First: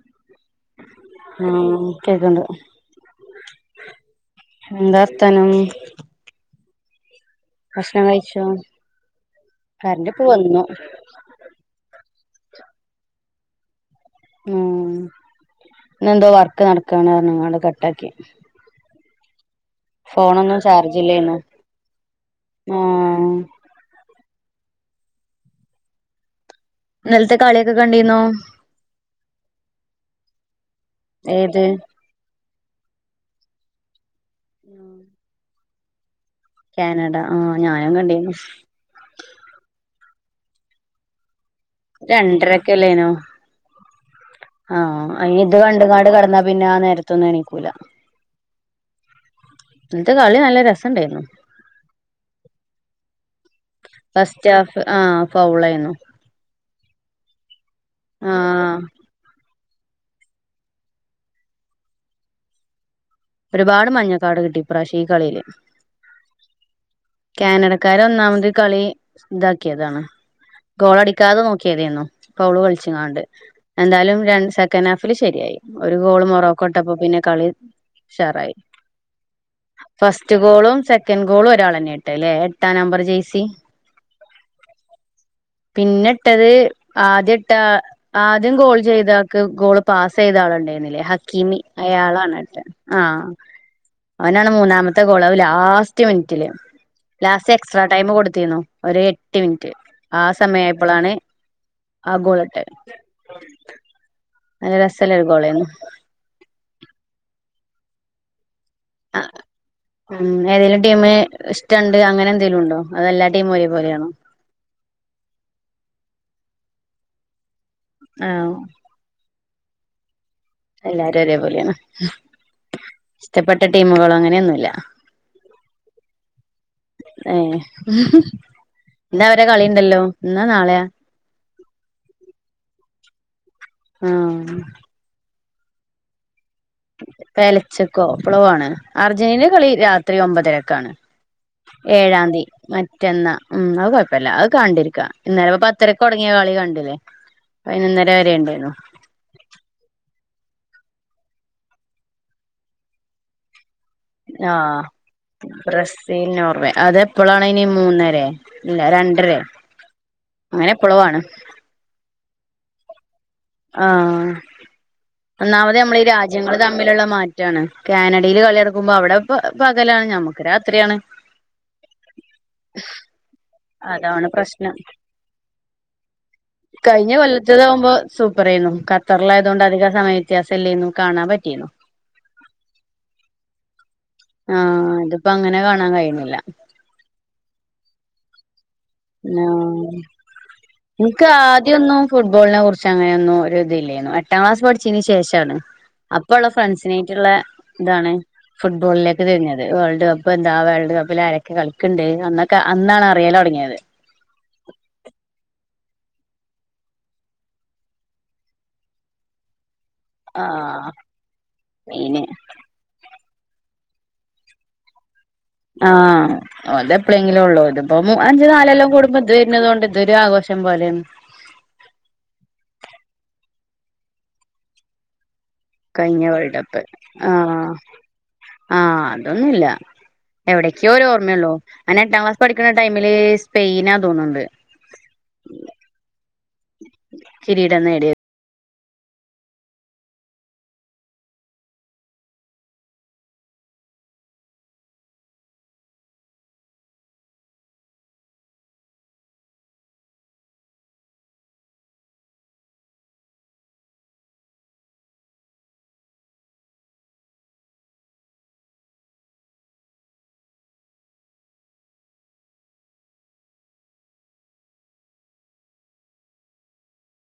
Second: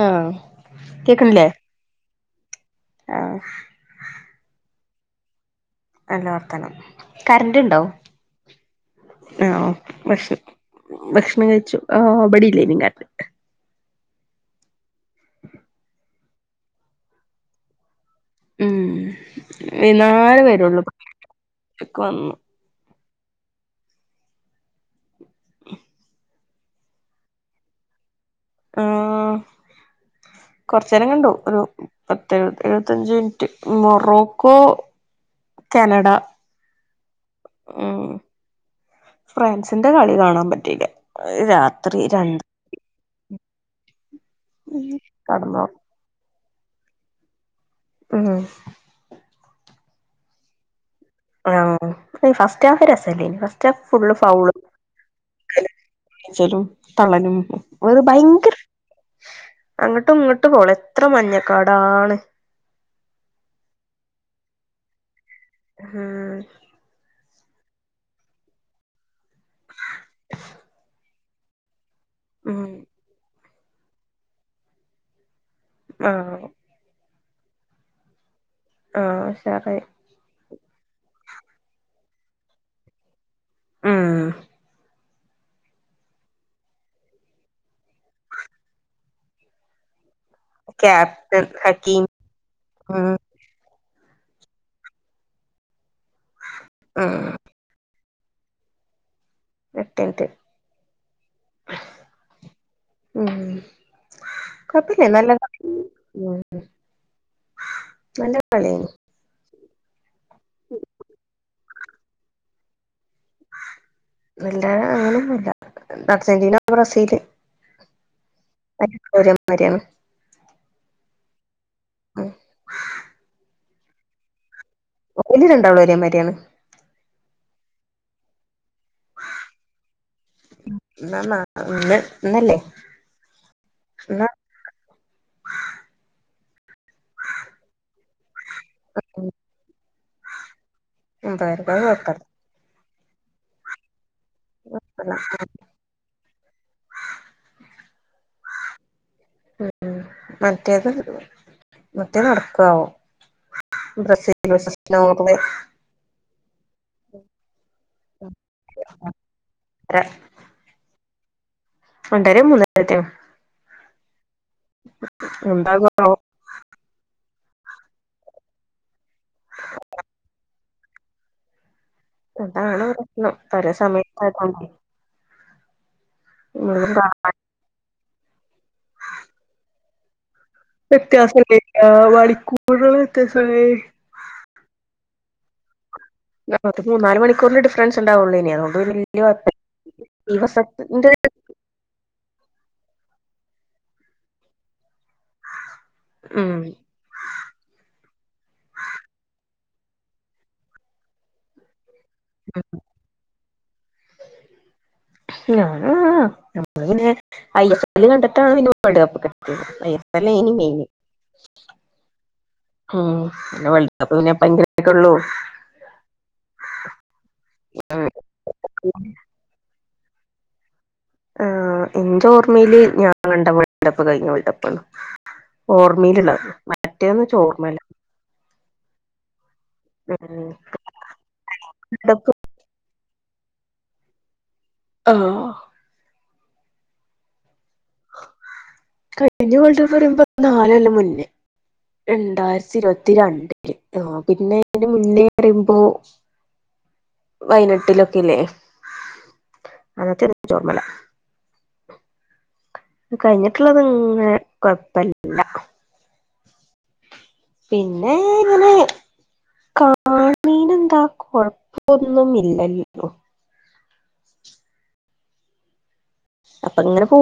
ആഹ് ആഹ കേൾക്കണ്ട് ആഹ എന്താ [unintelligible] നം നല്ല വർത്തനം കറന്റ് ഉണ്ടോ ഭക്ഷണം കഴിച്ചോ ആഹ കറന്റ് ഇപ്പ പക്ഷ വന്നു ഭക്ഷണം കഴിച്ചു ഇബടില്ലേനി കരണ്ട് ആഹ് എന്തോ വർക്ക് നടക്കണ് പറഞ്ഞ് ങ്ങാണ്ട് കട്ടാക്കി ഉം വൈന്നേരെ ഫോണൊന്നും വരോളളൂ ചാർജില്ലേന്നു ഇക്ക‌വന്നു ആഹ് ഇന്നലത്തെ കളിയൊക്കെ കണ്ടിന്നോ ആഹ് കൊറച്ചെരം കണ്ടു ഒരു ഏത് പത്തെഴു എഴുപത്തഞ്ച് മിനിറ്റ് മൊറോക്കോ ക്യാനഡ ക്യാനഡ ആഹ് ഞാനും കണ്ടീനു ഫ്രാൻസിന്റെ കളി കാണാൻ പറ്റില്ല അത് രാത്രി രണ്ട് രണ്ടരക്കല്ലേനോ ആഹ് അയിന് ഇത് കടന്നു കണ്ട്ങ്ങാണ്ട് കടന്നാ പിന്നെ ആ നേരത്തൊന്നും എനീക്കൂല ആഹാ എന്നിട്ട് കളി നല്ല രസം ഉണ്ടായിരുന്നു ആഹ് ഫസ്റ്റ് ഹാഫ് രസല്ലേനി first half full first foul half ആഹ് അല് ഫൗളായിരുന്നു കുത്തലും തള്ളലും ഒര് ഭയങ്കര ആഹ് അങ്ങോട്ടും ഇങ്ങോട്ട് പോള എത്ര മഞ്ഞക്കാടാണ് ഒരുപാട് മഞ്ഞക്കാട് കിട്ടി ഇപ്രാശ്യംഈ കളിയില് ഉം ക്യാനഡക്കാര് ഒന്നാമത് കളി ഇതാക്കിയതാണ് ഗോളടിക്കാതെ നോക്ക്യാതേന്നു ഫൗള് ഉം കളിച്ച്ങ്ങാണ്ട് എന്താലും രണ്ട് സെക്കൻഡ് ഹാഫില് ശെരിയായി ഒരു ഗോള് ആഹ് മോറോ ക്കൊട്ടപ്പൊ പിന്നെ കളി ഉശാറായി ആഹ് ഉശാറായി ഫസ്റ്റ് ഗോളും, സെക്കൻഡ് ഗോളും, ഒരാളെന്നെ ഇട്ടല്ലെ എട്ടാം നമ്പർ ജേസി ഉം പിന്നെ ഇട്ടത് ആദ്യം ഇട്ടാ ആദ്യം ഗോൾ ചെയ്താക്ക് ഗോള് പാസൈയ്ത ആളുണ്ടേന്നില്ലേ ക്യാപ്റ്റൻ ഹക്കീമി ഹക്കീം അയാളാണ് ഇട്ടേ ഉം ആഹ് അവനാണ് മൂന്നാമത്തെ ഗോള് അത് ലാസ്റ്റ് മിനിറ്റില് ഉം ലാസ് എക്സ്ട്രാടൈം കൊടുത്തിന്നു ഒര് എട്ട് മിനിറ്റ് ആ എട്ടിൻറ്റ് സമയായപ്പളാണ് ആ ഗോളിട്ടെ ഉം നല്ല കൊയപ്പല്ല രസല്ല ഒരു നല്ല ഗോളായിരുന്നു കളിയെന്നു ഉം നല്ല കളിയനു ആഹ് ഉം ഏതേലും ടീമ് ഇഷ് ട്ടംണ്ട് അങ്ങനെന്തേലും ഉണ്ടോ അതോ എല്ലാ ടീമും ഒരേപോലെയാണോ ഇല്ലാ അങ്ങനൊന്നുംഇല്ല അർജന്റീന, ബ്രസീല്, ആഹ് ഒരേ മാര്യാണ് എല്ലാരും ഒരേപോലേണ് ഉം ഇഷ്ടപ്പെട്ട ടീമുകളോ അങ്ങനെയൊന്നുംല്ല ഒക്കെനി രണ്ടാളും ഒരേ മാരിആണ് ഏഹ് ഇന്നാ അവരെ കളിണ്ടല്ലോ ഇന്നാ നാളെയാ ഇന്നാ നാ ഇന്ന് ഇന്നല്ലേ ആഹ് ഇന്നാ ആഹ് പെലച്ച്ക്കോ എപ്ലോ ആണ് അർജന്റീനേ കളി രാത്രി ഒമ്പതരക്കാണ് വെറുതെ കൊഴപ്പല്ല ഏഴാന്തി മറ്റന്നാ ഉം ഔ കൊഴപ്പല്ല അത് കണ്ടിരിക്ക അല്ല ഇന്നലെപ്പോ പ ത്തരക്ക് തോടങ്ങ്യ കളി കണ്ടില്ലേ പൈനൊന്നര വെരെണ്ടേന്നു ഉം ഉം മറ്റേത് മറ്റേത് നടക്കാവോ ആഹ് [unintelligible] ബ്രസീൽ നോർവേ അതെപ്പോളാണിനി മൂന്നരേ ഇല്ലാ രണ്ടരേ അരേ അങ്ങനെപ്പളൊആണ് രണ്ടറെ മൂന്നാരേറ്റോ ആഹ ഒന്നാമത് നമ്മളീ എന്താകുവോ രാജ രാജ്യങ്ങള് തമ്മിലുള്ള മാറ്റാണ് കാനഡയില് കളിഅടക്കുമ്പോൾ അവിടെപ്പൊ പകലാണ് നമുക്ക് രാത്രിയാണ് അതാണ് പ്രശ്നം പലേ അതാണ് സമയത്തയതൊണ്ടേ പ്രശ്നം കഴിഞ്ഞ കൊല്ലത്തതാവുമ്പോ സൂപ്പറേന്നു ഖത്തറിലായതോണ്ട് അധികം സമയം വ്യത്യാസല്ലെന്നു വെത്യാസം ണ്ടെന്നു മണിക്കൂർള് വ്യത്യാസ ള്ളേനി ആഹ് ഇതിപ്പോ അങ്ങനെ കാണാൻ കഴിയുന്നില്ല മൊത്തത്തി മൂന്നാല് മണിക്കൂറിന്റെ ഡിഫറൻസ് ഉണ്ടാവുള്ളെനി അതുകൊണ്ട് പിന്നെ വല്യ ആ കുഴപ്പല്ല ഈ വർഷത്തിന്റെ ഇൻക്ക് ആദ്യൊന്നും ഫുട്ബോളിനെ കുറിച്ച് അങ്ങനൊന്നും ഒരു ഇതില്ലേരുന്നു എട്ടാം ക്ലാസ് പഠിച്ചേന് ശേഷാണ് അപ്പൊള്ളാ ഉം ഫ്രണ്ട്സിനേയ്ട്ടുള്ളേ ഇതാണ് ഫുട്ബോളിലേക്ക് തിരിഞ്ഞത് വേൾഡ് കപ്പ് എന്താ വേൾഡ് കപ്പിലരൊക്കേ ക്കെ കളിക്ക്ണ്ട് അന്നൊക്കെ അന്നാണ് അറിയലൊടങ്ങ്യത് ഞാനു ഞമ്മള് പിന്നെ ഐ എസ് എല്ല് കണ്ടിട്ടാണ് പിന്നെ വേൾഡ് കപ്പൊക്കെ ഐ എസ്‌ അല്ലെനി മൈന്‌ ആഹ് മെയിന് ഉം പിന്നെ വേൾഡ് കപ്പ് പിനെ പങ്കരക്ക ഉള്ളൂ ആഹ് അത എപ്പോഴെങ്കിലും ഉള്ളൂ ഇതിപ്പോ അഞ്ചു നാലെല്ലാം കൂടുമ്പോ ഇത് വരുന്നുന്നത് കൊണ്ട് ഇതൊരു ആഘോഷം പോലെയാണ് ആഹ് എന്റെ ഓർമയില് ഞാൻ കണ്ട വേൾഡ് കപ്പ് കഴിഞ്ഞ വേൾഡപ്പാണ് കഴിഞ്ഞ ഓർമ്മേലുള്ളത് മറ്റേന്ന് ഇച്ച് ഓർമ്മല്ല ആഹ അതൊന്നുല്ല ഉം എവിടെ ഒരോർമ്മയള്ളോ എട്ടാം വേൾഡ് കപ്പ് ക്ലാസ് പഠിക്കുന്ന ടൈമില് സ്പെയിനാ തോന്നുണ്ട് ആഹ് കിരീടം നേടിയ [inaudible] കഴിഞ്ഞ വേൾഡപ്പ് പറയുമ്പോ നാലൊല്ലം മുന്നേ രണ്ടായിരത്തി ഇരുപത്തിരണ്ടില് ആഹ് പിന്നെ അയ്ന്റെ മുന്നേ പറയുമ്പോ അ [inaudible] പൈനിട്ടിലൊക്കെ ല്ലേ അന്നത്തെച്ചോർമ്മല കഴിഞ്ഞിട്ടുള്ളത് ഇങ്ങനെ കൊഴപ്പില്ല പിന്നെ ഇങ്ങനെ കാണീനെന്താ കൊഴപ്പൊന്നു ഇല്ലല്ലോ അപ്പൊ ഇങ്ങനെ പോ